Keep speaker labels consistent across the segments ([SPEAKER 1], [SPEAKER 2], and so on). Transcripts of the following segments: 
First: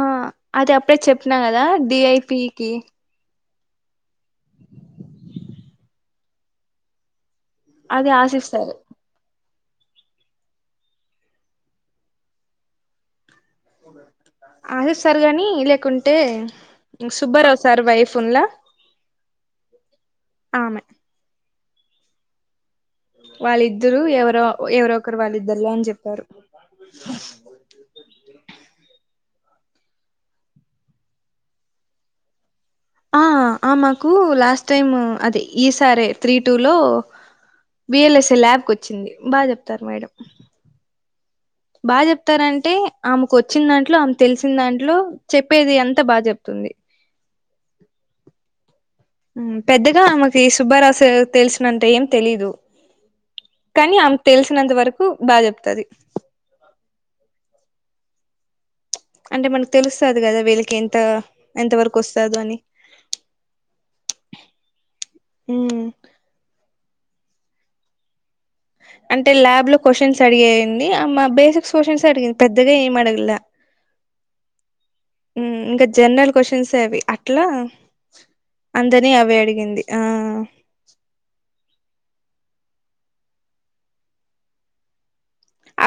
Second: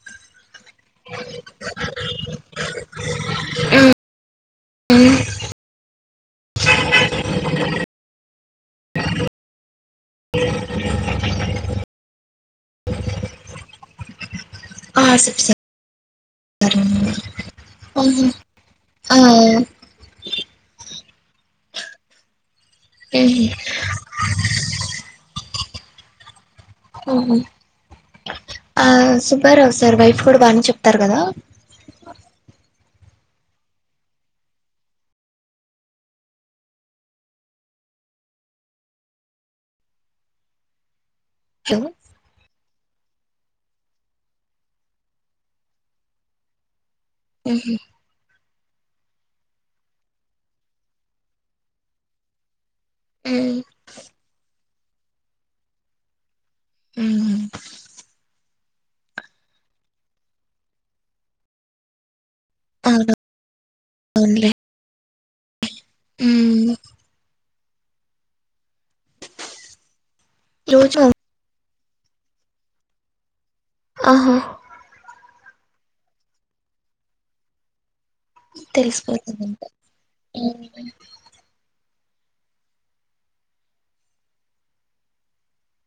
[SPEAKER 1] ఆ అది అప్పుడే చెప్పినా కదా డి ఐ పి కి
[SPEAKER 2] ఉమ్
[SPEAKER 1] అది ఆశిస్తారు
[SPEAKER 2] అ
[SPEAKER 1] అ ఆశిష్ సార్ గానీ లేకుంటే సుబ్బారావు సార్ వైఫ్ ఉన్లా
[SPEAKER 2] ఆ
[SPEAKER 1] ఆమె వాళ్ళిద్దురూ ఎవరో ఎవరో ఒకరు వాళ్ళిద్దరులో అని చెప్పారు
[SPEAKER 2] ఊహూ ఆ సు బ్బారావ్ సార్ వైఫ్ కూడా బానే చెప్తారు కదా
[SPEAKER 1] ఆ ఆమాకు లాస్ట్ టైమ్ అదే ఈ సారే త్రీ టూ లో బిఎల్ఎస్ఏ ల్యాబ్ కు వచ్చింది బాగా చెప్తారు మేడం.
[SPEAKER 2] హలో
[SPEAKER 1] బా చెప్తారంటే. ఆమెకు వచ్చిన దాంట్లో ఆమెక్ తెలిసిన దాంట్లో చెప్పేది అంత బాగా చెప్తుంది.
[SPEAKER 2] హ్మ్.
[SPEAKER 1] పెద్దగా ఆమెకి శుబ్భారావు సర్ తెలిసినంటే ఏం తెలీదు.
[SPEAKER 2] మ్మ్.
[SPEAKER 1] కానీ ఆమెకు తెలిసినంత వరకు బాగా చెప్తది.
[SPEAKER 2] అ
[SPEAKER 1] అంటే మనకు తెలుస్తది కదా వీళ్ళకి ఎంత ఎంత వరకు వస్తు‌. వస్తదని.
[SPEAKER 2] అవును, హుమ్.
[SPEAKER 1] అంటే ల్యాబ్ లో క్వషన్స్ అడిగెయండి
[SPEAKER 2] రోజు
[SPEAKER 1] అమ బేసిక్. సూషన్స్ అడిగింది పెద్దగా ఏమి అడగల.
[SPEAKER 2] ఆహా.
[SPEAKER 1] ఇంకా జనరల్ క్వశ్చన్సే అవి అట్లా. అందరిని అవె
[SPEAKER 2] తెలిసిపోతుందంట
[SPEAKER 1] అడిగింది ఆ.
[SPEAKER 2] మ్మ్.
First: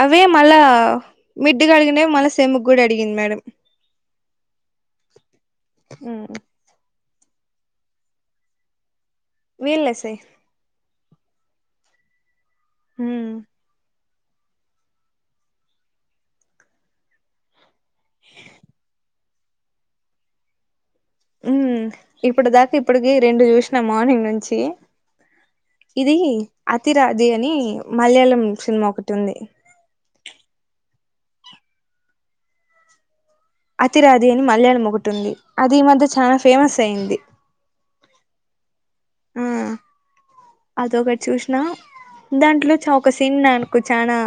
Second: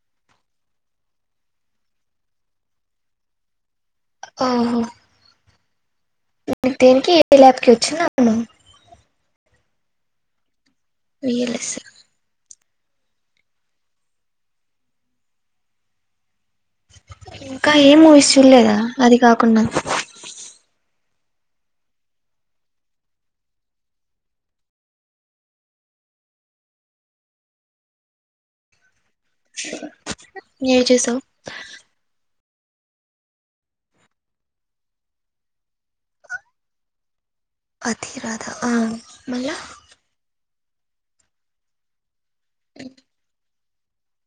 [SPEAKER 1] అవి మళ్ళా మిడ్డు గాడిగినవి మళ్ళా సెమ్ముకు కూడా అడిగింది మేడం.
[SPEAKER 2] ఓహో.
[SPEAKER 1] హ్మ్.
[SPEAKER 2] దీనికి ఏ ల్యాబ్కి వచ్చిన అతను.
[SPEAKER 1] వీళ్లేస్య.
[SPEAKER 2] వీళ్ళుసి.
[SPEAKER 1] హ్మ్.
[SPEAKER 2] ఇంకా ఏమ మూవీస్ చూడలేదా అది కాకుండా.
[SPEAKER 1] ఉమ్ ఇప్పుడు దాకా ఇప్పటికి రెండు చూసిన మార్నింగ్ నుంచి. ఇది అతిరాజీ అని మలయాళం సినిమా ఒకటి ఉంది.
[SPEAKER 2] ఏం చూసావ్.
[SPEAKER 1] అతిరాది అని మల్యాణం మొగుటింది అది ఈమధ్య చాలా ఫేమస్ అయింది.
[SPEAKER 2] దిరాదా ఆ
[SPEAKER 1] ఆ
[SPEAKER 2] మళ్ళ.
[SPEAKER 1] అదొకటి చూసినా దాంట్లో చౌవుక ఒక సిన్ నాను. చాలా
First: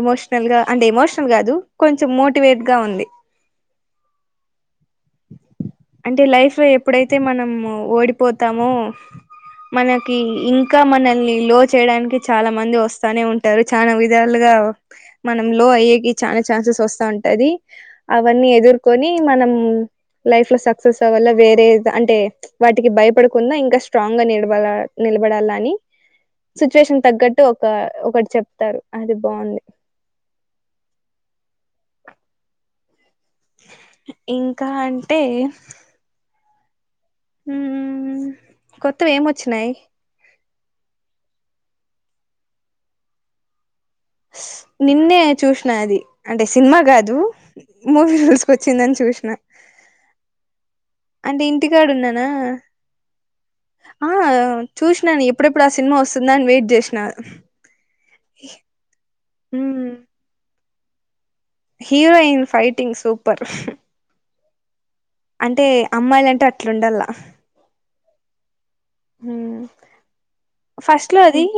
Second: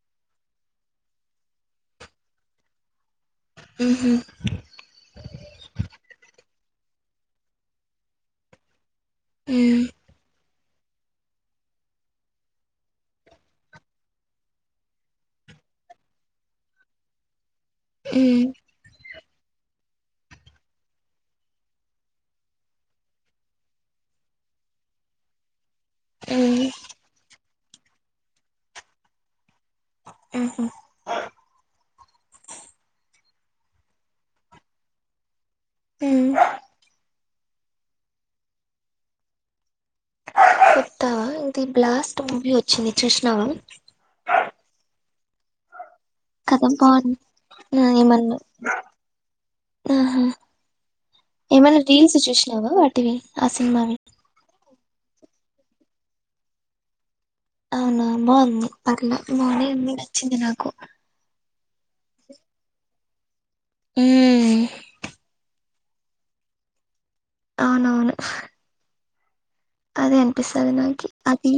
[SPEAKER 1] ఎమోషనల్ గా అంటే ఎమోషనల్ కాదు కొంచెం మోటివేట్ గా ఉంది.
[SPEAKER 2] ఉహు.
[SPEAKER 1] అంటే లైఫ్ ఎప్పుడైతే మనం ఓడిపోతామో
[SPEAKER 2] మ్మ్.
[SPEAKER 1] మనకి ఇం. ఇంకా మనల్ని లో చేయడానికి చాలా మంది వస్తానే ఉంటారు చాలా విధాలుగా మనం లో. అయ్యేకి చాలా ఛాన్సెస్ వస్తా ఉంటది.
[SPEAKER 2] మ్మ్.
[SPEAKER 1] అవన్నీ ఎదుర్కొని మనం. లైఫ్ లో సక్సెస్ అవ్వల్ల వేరే అంటే వాటికి భయపడకుండ ఇంకా స్ట్రాంగ్ గా నిలబ నిలబడాల. అని
[SPEAKER 2] మ్మ్.
[SPEAKER 1] సిచ్యువేషన్ తగ్గట్టు ఒక ఒకటి చెప్తాడు అది బాగుంది.
[SPEAKER 2] ఉహు.
[SPEAKER 1] ఇంకా అంటే.
[SPEAKER 2] ఉమ్.
[SPEAKER 1] ఉమ్ కొత్తవి ఏమొచ్చినాయి.
[SPEAKER 2] వాస్తవ ఇది బ్లాస్ట్ మూవీ వచ్చింది చూసినవా.
[SPEAKER 1] నిన్నే చూసిన అది. అంటే
[SPEAKER 2] కథ
[SPEAKER 1] సినిమా
[SPEAKER 2] బాగుంది
[SPEAKER 1] కాదు మూవీ
[SPEAKER 2] ఏమన్నా
[SPEAKER 1] రులీజ్స్ కి వచ్చిందని చూసిన.
[SPEAKER 2] ఆహా
[SPEAKER 1] అంటే
[SPEAKER 2] ఏమైనా రీల్స్
[SPEAKER 1] ఇంటికాడున్నానా
[SPEAKER 2] చూసినావా వాటివి ఆ సినిమావి
[SPEAKER 1] ఆ. చూసినాను ఎప్పుడెప్పుడు ఆ సినిమా వస్తుందా అని వెయిట్ చేసిన.
[SPEAKER 2] అవునవును బావుంది పర్లే బానే
[SPEAKER 1] మ్మ్
[SPEAKER 2] ఉంది నచ్చింది నాకు
[SPEAKER 1] హీరోయిన్ ఫైటింగ్ సూపర్
[SPEAKER 2] ఊ
[SPEAKER 1] టే అమ్మాయిలంటే అట్లుండాల
[SPEAKER 2] అవునవును అదే అనిపిస్తది నాకి
[SPEAKER 1] ఫస్ట్ లోది
[SPEAKER 2] అది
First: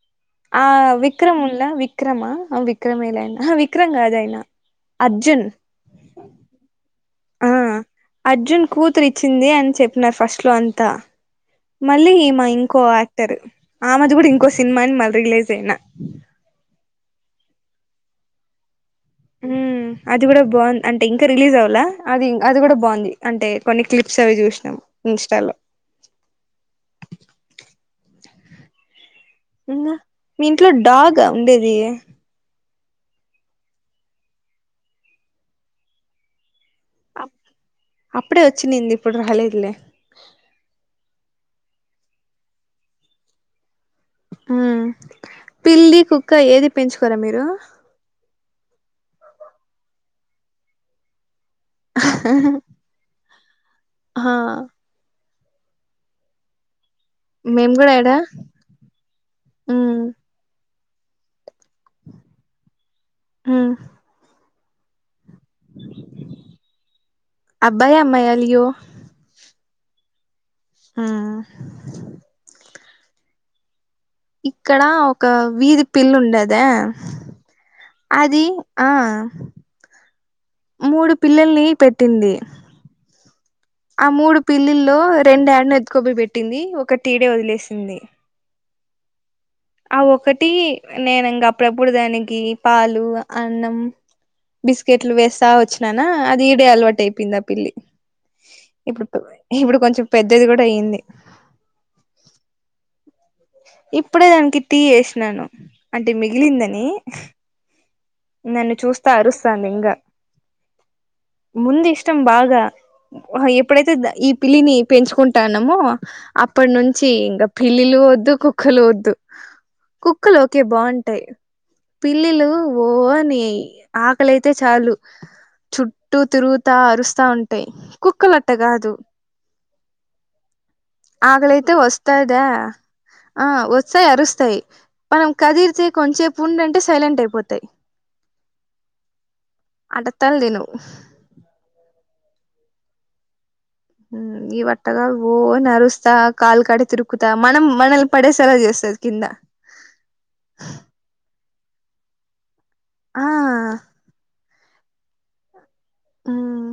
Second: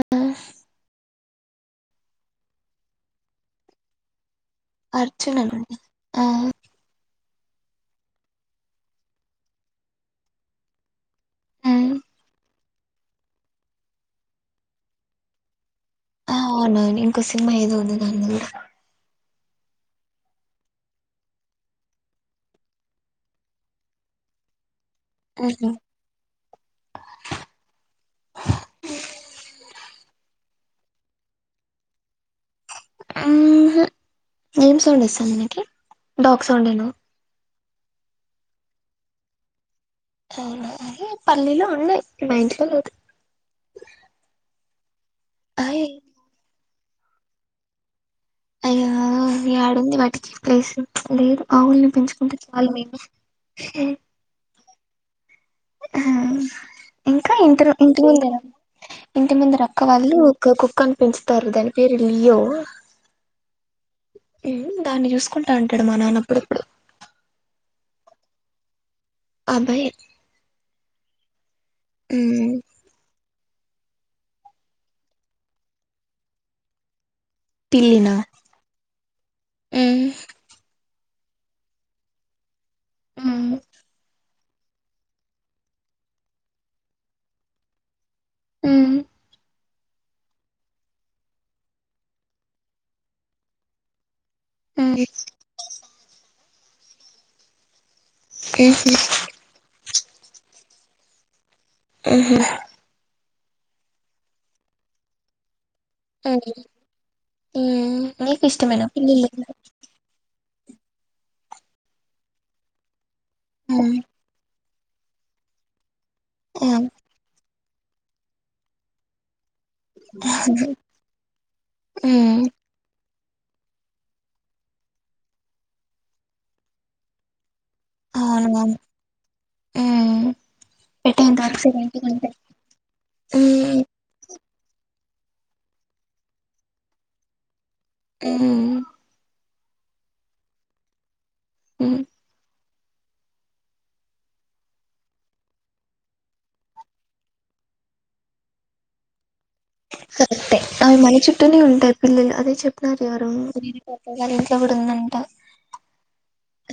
[SPEAKER 2] ఆ,
[SPEAKER 1] ఆ వి క్రమ్ ఉండ్లా విక్రమ్ ఆ ఔ విక్రమ్ యే లే ఆహా విక్రమ్ కాదు ఆయన
[SPEAKER 2] అర్జున్ అనుకుంటా ఆ
[SPEAKER 1] ఆ అర్జున్ కూతురు ఇచ్చింది అని చెప్పినారు ఫస్ట్ లో అంతా
[SPEAKER 2] ఉమ్,
[SPEAKER 1] మళ్ళీ ఈమ ఇంకో యాక్టర్ ఆమెది కూడా ఇంకో సినిమా అని మళ్ళ రియలైస్ అయినా
[SPEAKER 2] ఆ అవునవును ఇంకో సినిమా ఏదో ఉంది దానిది కూడా
[SPEAKER 1] ఊ ఉమ్ అది కూడా బావున్ అంటే ఇంకా రిలీజ్ అవ్వలా అది అది కూడా బావుంది అంటే కొన్ని క్లిప్స్ అవి చూసినాం ఇన్స్టా లో
[SPEAKER 2] ఉహు
[SPEAKER 1] మీ ఇంట్లో డాగ్ ఆ ఉండేది
[SPEAKER 2] ఉమ్ హూ ఏం సౌండ్ వస్తాంది నీకి డాక్ సౌండ్ ఏ నా
[SPEAKER 1] అప్పుడే వచ్చినింది ఇప్పుడు రాలేదులే
[SPEAKER 2] ఔనా అదే పల్లీలో ఉన్నాయి మా ఇంట్లో లేదు
[SPEAKER 1] ఊ
[SPEAKER 2] అయి
[SPEAKER 1] పిల్లి కుక్క ఏదీ పెంచుకోరా మీరు
[SPEAKER 2] అయ్యో యాడుంది వాటికి ప్లేసు లేదు ఆవుల్ని పెంచుకుంటే చాలు మేము
[SPEAKER 1] హా
[SPEAKER 2] [unintelligible] ఇంకా ఇంటరు
[SPEAKER 1] మేము కూడా
[SPEAKER 2] ఇటి
[SPEAKER 1] ఎడా
[SPEAKER 2] ముందేనా ఇంటి ముందర అక్క
[SPEAKER 1] ఉమ్
[SPEAKER 2] వాళ్ళు ఒక కుక్కని పెంచుతారు దాని పేరు లియో
[SPEAKER 1] ఉమ్
[SPEAKER 2] ఉమ్ దాన్ని చూస్ కుంటాంటాడు మా నాయన అప్పుడప్పుడు
[SPEAKER 1] మయా లియో
[SPEAKER 2] అభయ్
[SPEAKER 1] ఆహ్
[SPEAKER 2] ఊ
[SPEAKER 1] ఇక్కడ ఒక వీధి పిల్లి ఉండేదా
[SPEAKER 2] పిల్లినా
[SPEAKER 1] అది ఆ
[SPEAKER 2] మ్మ్
[SPEAKER 1] మూడు పిల్లల్ని పెట్టింది
[SPEAKER 2] ఉమ్
[SPEAKER 1] ఆ మూడు పిల్లిల్లో రెండు యాడనో ఎత్తుకోబోయి పెట్టింది ఒకటి ఈడే వదిలేసింది
[SPEAKER 2] ఊ
[SPEAKER 1] ఆ ఒకటి నేను ఇంక అప్పుడప్పుడు దానికి పాలు అన్నం
[SPEAKER 2] మ్మ్
[SPEAKER 1] బిస్కెట్లు వేస్తా వచ్చినానా అది ఈడే అలవాటు అయిపోయింది ఆ పిల్లి ఇప్పుడు ఇప్పుడు కొంచెం పెద్దది కూడా అయ్యింది
[SPEAKER 2] ఊహూ
[SPEAKER 1] ఇప్పుడే దానికి టీ ఏసినాను అంటే మిగిలిందని
[SPEAKER 2] నీకు
[SPEAKER 1] నన్ను
[SPEAKER 2] ఇష్టమేనా
[SPEAKER 1] చూస్తా
[SPEAKER 2] పిల్లులు
[SPEAKER 1] అరుస్తాంది ఇంగా ముందు ఇష్టం బాగా ఆహా ఎప్పుడైతే
[SPEAKER 2] మ్మ్
[SPEAKER 1] ఈ పిల్లిని పెంచుకుంటా ఉన్నాము అప్పటి నుంచి ఇంకా పిల్లిలూ వద్దు కుక్కలూ వద్దు కుక్కలు ఒకే బాగుంటాయి పిల్లిలు పో అని ఆకలి అయితే చాలు చుట్టూ తిరుగుతా అరుస్తా ఉంటా ట్టాయి కుక్కలు అట్టా కాదు
[SPEAKER 2] ఆమ్
[SPEAKER 1] ఆకలైతే వస్తతాదా ఆ వత్సాయి అరుస్తాయి మనం కదిరితే కొంచసేపు ఉండంటే సైలెంట్ అయిపోతాయి
[SPEAKER 2] ఆమ్
[SPEAKER 1] అటా తల్ తిన్నావ్
[SPEAKER 2] అమ్
[SPEAKER 1] ఉమ్ ఈ వట్ట కాదు ఓ అరుస్తా కాలు కడ తిరుకుతా మనం మనల్ని పడేసేలా చేస్తా కింద
[SPEAKER 2] కరెక్టే ఎ అవి మన చుట్టూనే ఉంటాయి పిల్లలు అదే చెప్తున్నారు
[SPEAKER 1] ఆ
[SPEAKER 2] ఎవరు ఎవరన్నా వింట
[SPEAKER 1] ఉమ్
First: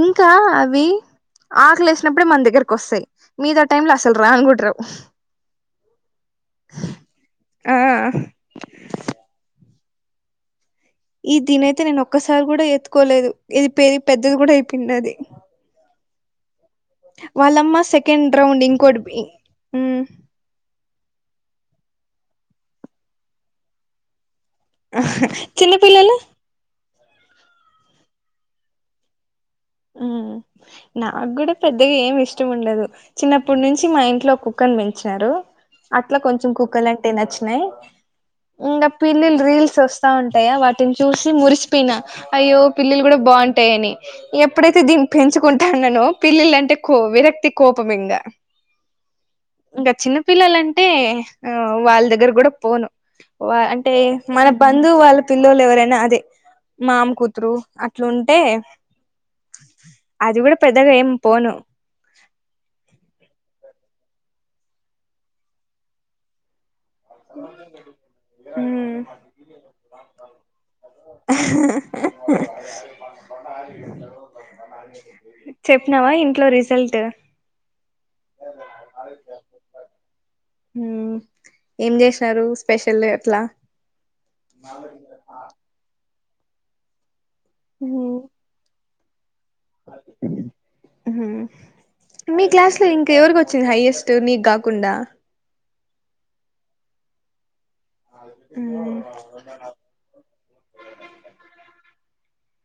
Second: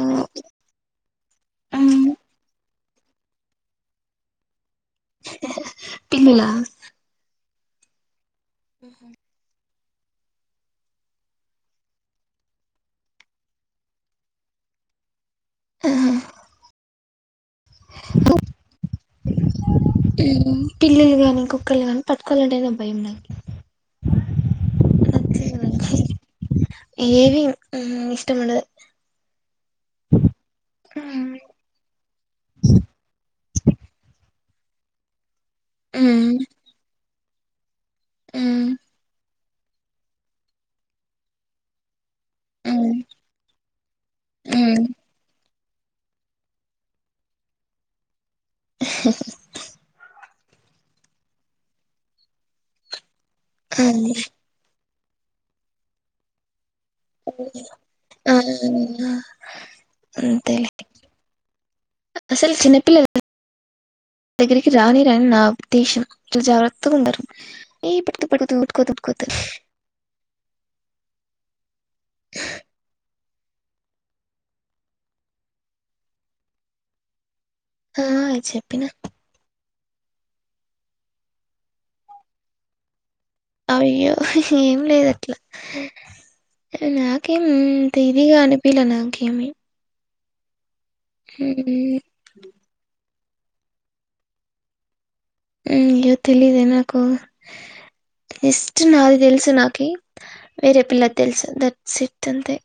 [SPEAKER 1] ఇంకా అవి ఆకలి
[SPEAKER 2] మ్
[SPEAKER 1] వేసినప్పుడు ఏ మన దగ్గర వస్తాయి మీది ఆ టైమ్ లో అసలు రాను కూడ రావు
[SPEAKER 2] పిల్లులా
[SPEAKER 1] ఆ
[SPEAKER 2] ఉమ్ ఇంక
[SPEAKER 1] ఈ దీనియితే నేను ఒక్కసారి కూడా ఎత్తుకోలేదు ఇది పేరు పెద్దది కూడా అయిపోయింది అది
[SPEAKER 2] ఆహా
[SPEAKER 1] వాళ్ళమ్మ సెకెండ్ రౌండ్ ఇంకోటి పోయి
[SPEAKER 2] ఉమ్ పిల్లులు గాని కుక్కలు గాని పట్టుకోవాలంటేనే భయం నాకు
[SPEAKER 1] చిన్న పిల్లలు
[SPEAKER 2] ఆహా ఇష్టం ఉండదు
[SPEAKER 1] ఉమ్ నాకు
[SPEAKER 2] మ్
[SPEAKER 1] కూడా పెద్దగా ఏమి ఇష్టం ఉండదు చిన్నప్పటి నుంచి మా ఇంట్లో ఒక కుక్క ని పెంచినారు అట్లా
[SPEAKER 2] మ్
[SPEAKER 1] కొంచెం కుక్కలు అంటే నచ్చినయి ఇంకా పిల్లు రీల్స్ వస్తా ఉంటాయా వాటిని చూసి మురిసిపోయిన అయ్యో
[SPEAKER 2] మ్
[SPEAKER 1] పిల్లులు కూడా బాగుంటాయని ఎప్పుడైతే
[SPEAKER 2] మ్
[SPEAKER 1] దీని పెంచుకుంటాన్ననో పిల్లులు అంటే కో విరక్తి కోపం ఇంగా ఇంకా చిన్న పిల్లలంటే ఆ వాళ్ళ దగ్గర కూడా పోను వా అంటే
[SPEAKER 2] మ్
[SPEAKER 1] మన బంధువు వాళ్ళ పిల్లలు ఎవరైనా అదే మామ కూతురు
[SPEAKER 2] ఆ
[SPEAKER 1] అట్లుంటే అది కూడా
[SPEAKER 2] అంతేలే
[SPEAKER 1] పెద్దగా ఏం పోను
[SPEAKER 2] నా దగ్గరికి రానిరని నా ఉద్దేశం జాగ్రత్త త్తగ ఉండారు ఎ పట్టుకో పడిపోతావు
[SPEAKER 1] మ్మ్
[SPEAKER 2] తట్టుకో తట్టుకో
[SPEAKER 1] చెప్పినవా ఇంట్లో రిజల్ట్
[SPEAKER 2] అ చెప్పిన
[SPEAKER 1] హుమ్ ఏం చేసినారు స్పెషల్ అట్లా
[SPEAKER 2] అయ్యో ఏం లేదు అట్లా నా కేం అంత ఇదిగా అనిపిల నాకేమి
[SPEAKER 1] హుమ్
[SPEAKER 2] హ్మ్ హ్మ్.
[SPEAKER 1] మీ క్లాస్ లో ఇం ఇంకా ఎవరికి వచ్చింది హైయెస్ట్ నీకు కాకుండా
[SPEAKER 2] హుమ్ తెలిదే నాకు ఫస్ట్
[SPEAKER 1] మ్మ్
[SPEAKER 2] నాది తెలుసు నాకి వేరే పిల్లది తెలుసు దట్స్ ఇట్ తంతే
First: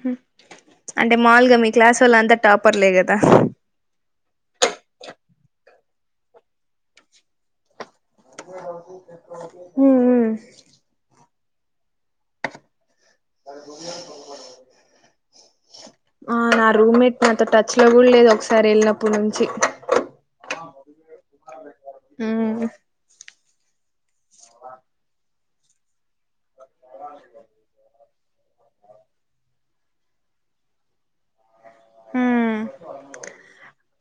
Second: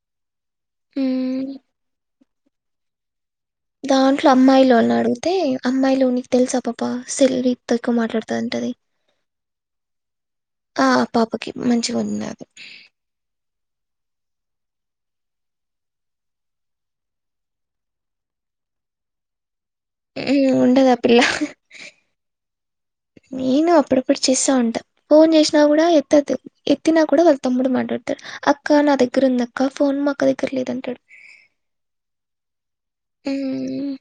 [SPEAKER 1] హ అంటే
[SPEAKER 2] హ్మ్
[SPEAKER 1] మాములుగా మీ క్లాస్ వాల్ల అంతా టాపర్లే కదా
[SPEAKER 2] దాంట్లో అమ్మాయిలోని అడిగితే అమ్మాయిలు నీకు తెలుసా పాప సెల్వ ఊకే మాట్లాడుతుంటది
[SPEAKER 1] ఉమ్
[SPEAKER 2] ఆ ఆ పాప కి మంచిగా ఉంది
[SPEAKER 1] స ద ఆ నా రూమ్మేట్ నాతో టచ్ లో కూడా లేదు ఒకసారి ఎళ్ళినప్పుడు నుంచి
[SPEAKER 2] ఉండదా పిల్ల
[SPEAKER 1] ఉమ్
[SPEAKER 2] నేను అప్పుడు ఇప్పుడు చేస్తా ఉంటాం ఫోన్ చేసినా కూడా ఎత్తద్దు ఎత్తినా కూడా వాళ్ళు తమ్ముడు మాట్లాడు అక్క నా దగ్గర ఉందక్క ఫోన్ మాక్క దగ్గర లేదంటాడు
[SPEAKER 1] ఉమ్
[SPEAKER 2] ఉహు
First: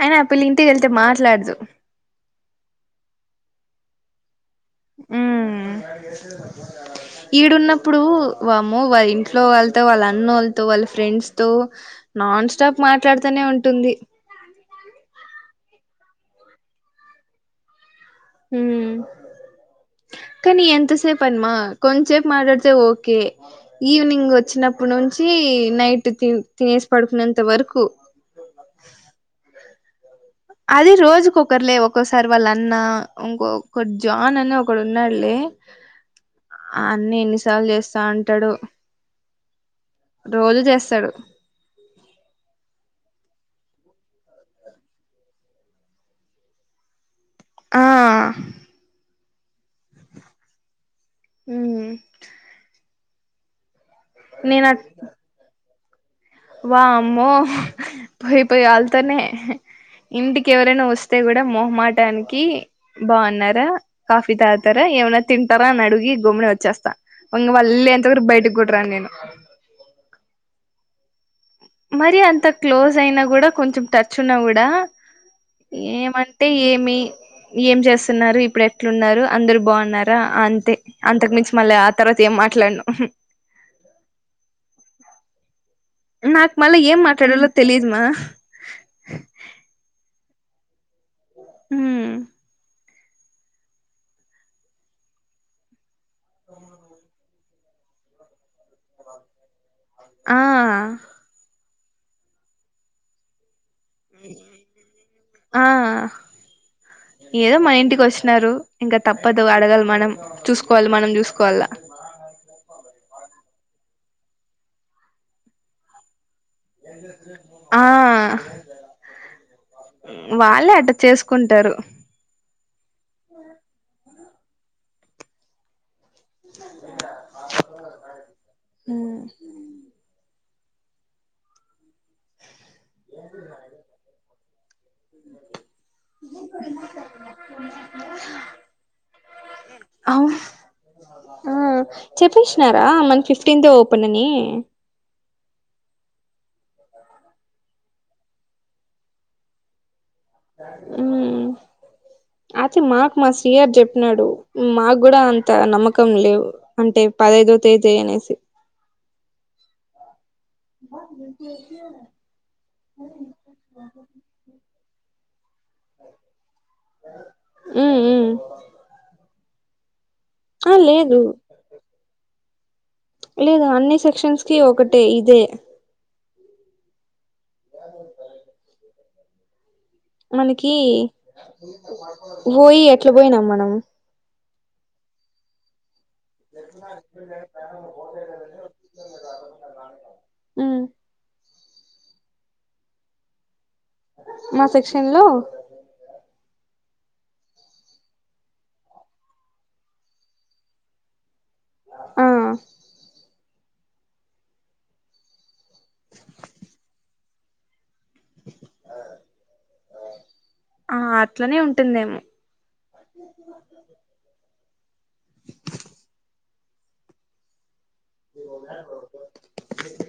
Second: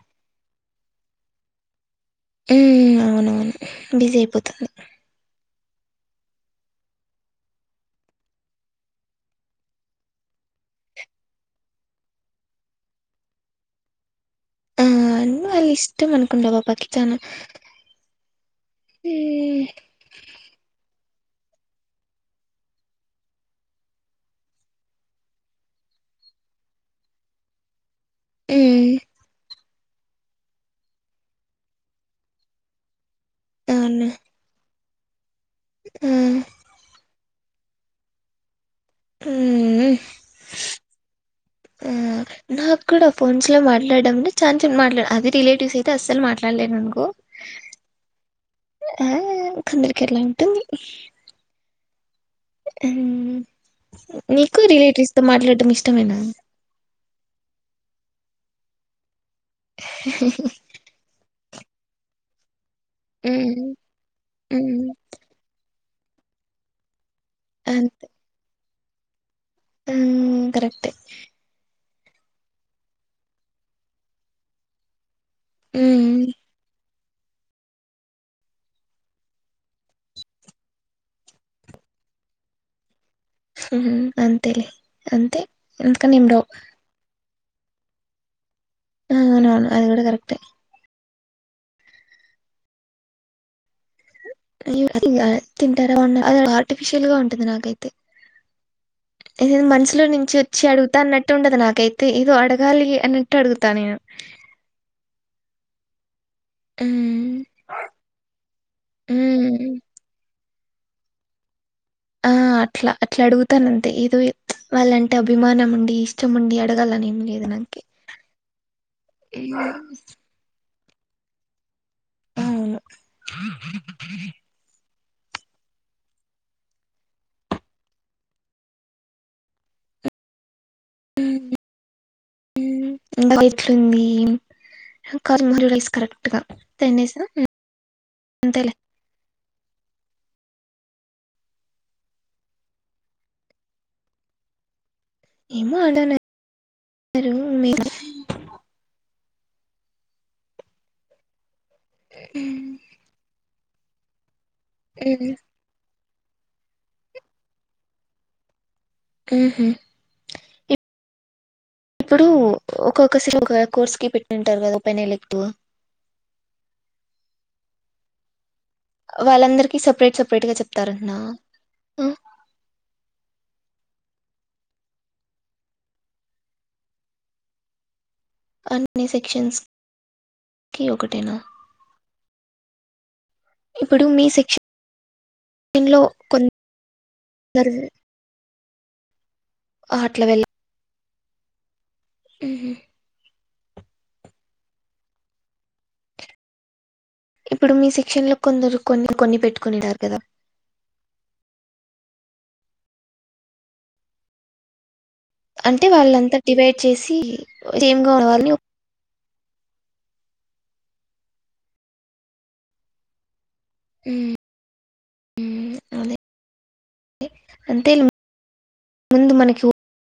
[SPEAKER 1] అయినా ఆ పిల్ల ఇంటికి వెళ్తే మాట్లాడదు
[SPEAKER 2] ఉ అవునవును బిజీ అయిపోతుంది
[SPEAKER 1] ఉమ్ ఈడున్నప్పుడు వామ్మో వాళ్ళ ఇంట్లో వాళ్ళతో వాళ్ళ అన్నోళ్ళతో వాళ్ళ ఫ్రెండ్స్ తో నాన్ స్టాప్ మాట్లాడుతూనే ఉంటుంది
[SPEAKER 2] ఆ అన్నయ్య బళ ఇష్టం అనుకుంట ఆ పాప కి చానా
[SPEAKER 1] ఉమ్
[SPEAKER 2] హ్మ్.
[SPEAKER 1] కానీ ఎంత సేపు పని మా కొంచేపు మాట్లాడితే ఓకే ఈవినింగ్ వచ్చినప్పుడు నుంచి నైట్ తి తినేసి పడుకునెంత వరకు
[SPEAKER 2] ఊ
[SPEAKER 1] అద రోజుకొకరులే ఒక్కొసారి వాళ్ళ అన్న ఇంకొక
[SPEAKER 2] అవును.
[SPEAKER 1] జాన్ అని ఒక ఒక్కడు ఉన్నాళ్లే
[SPEAKER 2] ఆ!
[SPEAKER 1] ఆ అన్న ఎన్నిసార్లు చేస్తా అంటాడు
[SPEAKER 2] ఊ
[SPEAKER 1] రోజు చేస్తాడు
[SPEAKER 2] ఊ నాక్కూడా ఫోన్స్ లో మాట్లాడడం అంటే చానా సేపూ మాట్లాడ అదే రిలేటివ్స్ అయితే అస్సలు మాట్లాడలేనునుకో
[SPEAKER 1] ఆ
[SPEAKER 2] ఆ కందులికరలా ఉంటుంది
[SPEAKER 1] ఉ
[SPEAKER 2] నీకు
[SPEAKER 1] నేను అట్
[SPEAKER 2] రిలేటివ్స్ తో మాట్లాడటం ఇష్టమేనా
[SPEAKER 1] పోయిపోయి వాళ్ళతోనే ఇంటికి ఎవరైనా వస్తే కూడా మొహమాటానికి బాగున్నారా
[SPEAKER 2] హ్మ్.
[SPEAKER 1] కాఫీ తాతారా
[SPEAKER 2] హ్మ్.
[SPEAKER 1] ఏమై తింటారా అని అడుగి గమ్ముడి వచ్చేస్తా వంగ వళ్ళీ ఎంత వరకు బయటికి కుడ్రా నేను
[SPEAKER 2] అ కరెక్టె
[SPEAKER 1] మరి అంత క్లోజ్ అయినా కూడా కొంచెం టచ్ ఉన్నా కూడా
[SPEAKER 2] హ్మ్.
[SPEAKER 1] ఏమంటే ఏమి ఏం చేస్తున్నారు ఇప్పుడు ఎట్లున్నారు అందరు బాగున్నారా అంతే అంతకు మించి మళ్ళీ ఆ తర్వాత ఏం మాట్లాడను
[SPEAKER 2] అంతేలే అంతే అందుకని ఏం రావు.
[SPEAKER 1] నాకు మళ్ళా ఏం మాట్లాడాలో తెలియదుమా
[SPEAKER 2] అవునవును. [inaudible]
[SPEAKER 1] ఉమ్
[SPEAKER 2] తింటారా ఆర్టిఫిషిల్గా ఉంట నాకైతే మనసులో నుంచి
[SPEAKER 1] ఆ
[SPEAKER 2] వచ్చి అడుగుతా అన్నట్టు ఉండదు నాకు నాకైతే ఇగో అడగాలి అన్నట్టు అడుగుతా నేను
[SPEAKER 1] ఆ
[SPEAKER 2] ఉమ్,
[SPEAKER 1] ఏదో మా ఇంటికి వచ్చినారు ఇంకా తప్పదు
[SPEAKER 2] ఉమ్,
[SPEAKER 1] అడగలి మనం చూసుకోవాలి మనం చూసుకోవాలా
[SPEAKER 2] ఆ అట్లా అట్లా అడుగుతాను అంతే ఏదో వాళ్ళంటే అభిమానం ఉండి ఇష్
[SPEAKER 1] ఆ వాళ్ళే అట్ట చేసుకుంటారు
[SPEAKER 2] [inaudible]
[SPEAKER 1] ఊ
[SPEAKER 2] ఇంతకూ ఎట్లుంది [unintelligible] రైస్ కరెక్ట్గా టెన్ డేస్ ఆ అంతేలే
[SPEAKER 1] ఔన్ ఆ చెప్పేషినారా మనకు ఫిఫ్టీన్త్ యే ఓపెన్ అని
[SPEAKER 2] ఏమో [unintelligible]
[SPEAKER 1] ఊ
[SPEAKER 2] ఉమ్,
[SPEAKER 1] ఆతే మాకు మా సీ ఆర్ చెప్పినాడు మాకు కూడా
[SPEAKER 2] ఉమ్,
[SPEAKER 1] అంత నమ్మకం లేవు అంటే పదైదో తేదే అనేసి
[SPEAKER 2] ఉహు.
[SPEAKER 1] బడి
[SPEAKER 2] ఇప్పుడు ఒక్కొక్క [unintelligible] ఒక కోర్స్ కి పెట్టింటారు కదా [unintelligible]
[SPEAKER 1] ఊ ఊ
[SPEAKER 2] వాళ్ళందరికీ సపరేట్ సపరేట్ గా చెప్తారంటనా
[SPEAKER 1] లేదు
[SPEAKER 2] ఊ
[SPEAKER 1] లేదు అన్నీ సెక్షన్స్ కీ ఒకటే ఇదే
[SPEAKER 2] అన్నీ సెక్షన్స్
[SPEAKER 1] మనికి
[SPEAKER 2] కి ఒకటేనా
[SPEAKER 1] ఓ ఈ ఎట్లా పోయినాం మనం
[SPEAKER 2] లైన్ లో కొందరు
[SPEAKER 1] పో
[SPEAKER 2] ఆహా అట్ల వెళ్
[SPEAKER 1] మా సెక్షన్ లో
[SPEAKER 2] ఇప్పుడు మీ సెక్షన్ లో కొందరు కొన్ని కొన్ని పెట్టుకొనింటారు కదా
[SPEAKER 1] ఆ
[SPEAKER 2] అంటే వాళ్ళంతా డివైడ్ చేసి సేమ్ గా ఉన్న వాళ్ళని
[SPEAKER 1] ఆ అట్లనే ఉంటుందేమో
[SPEAKER 2] ఊ ఊ అదే దే అంతే ముందు మనకి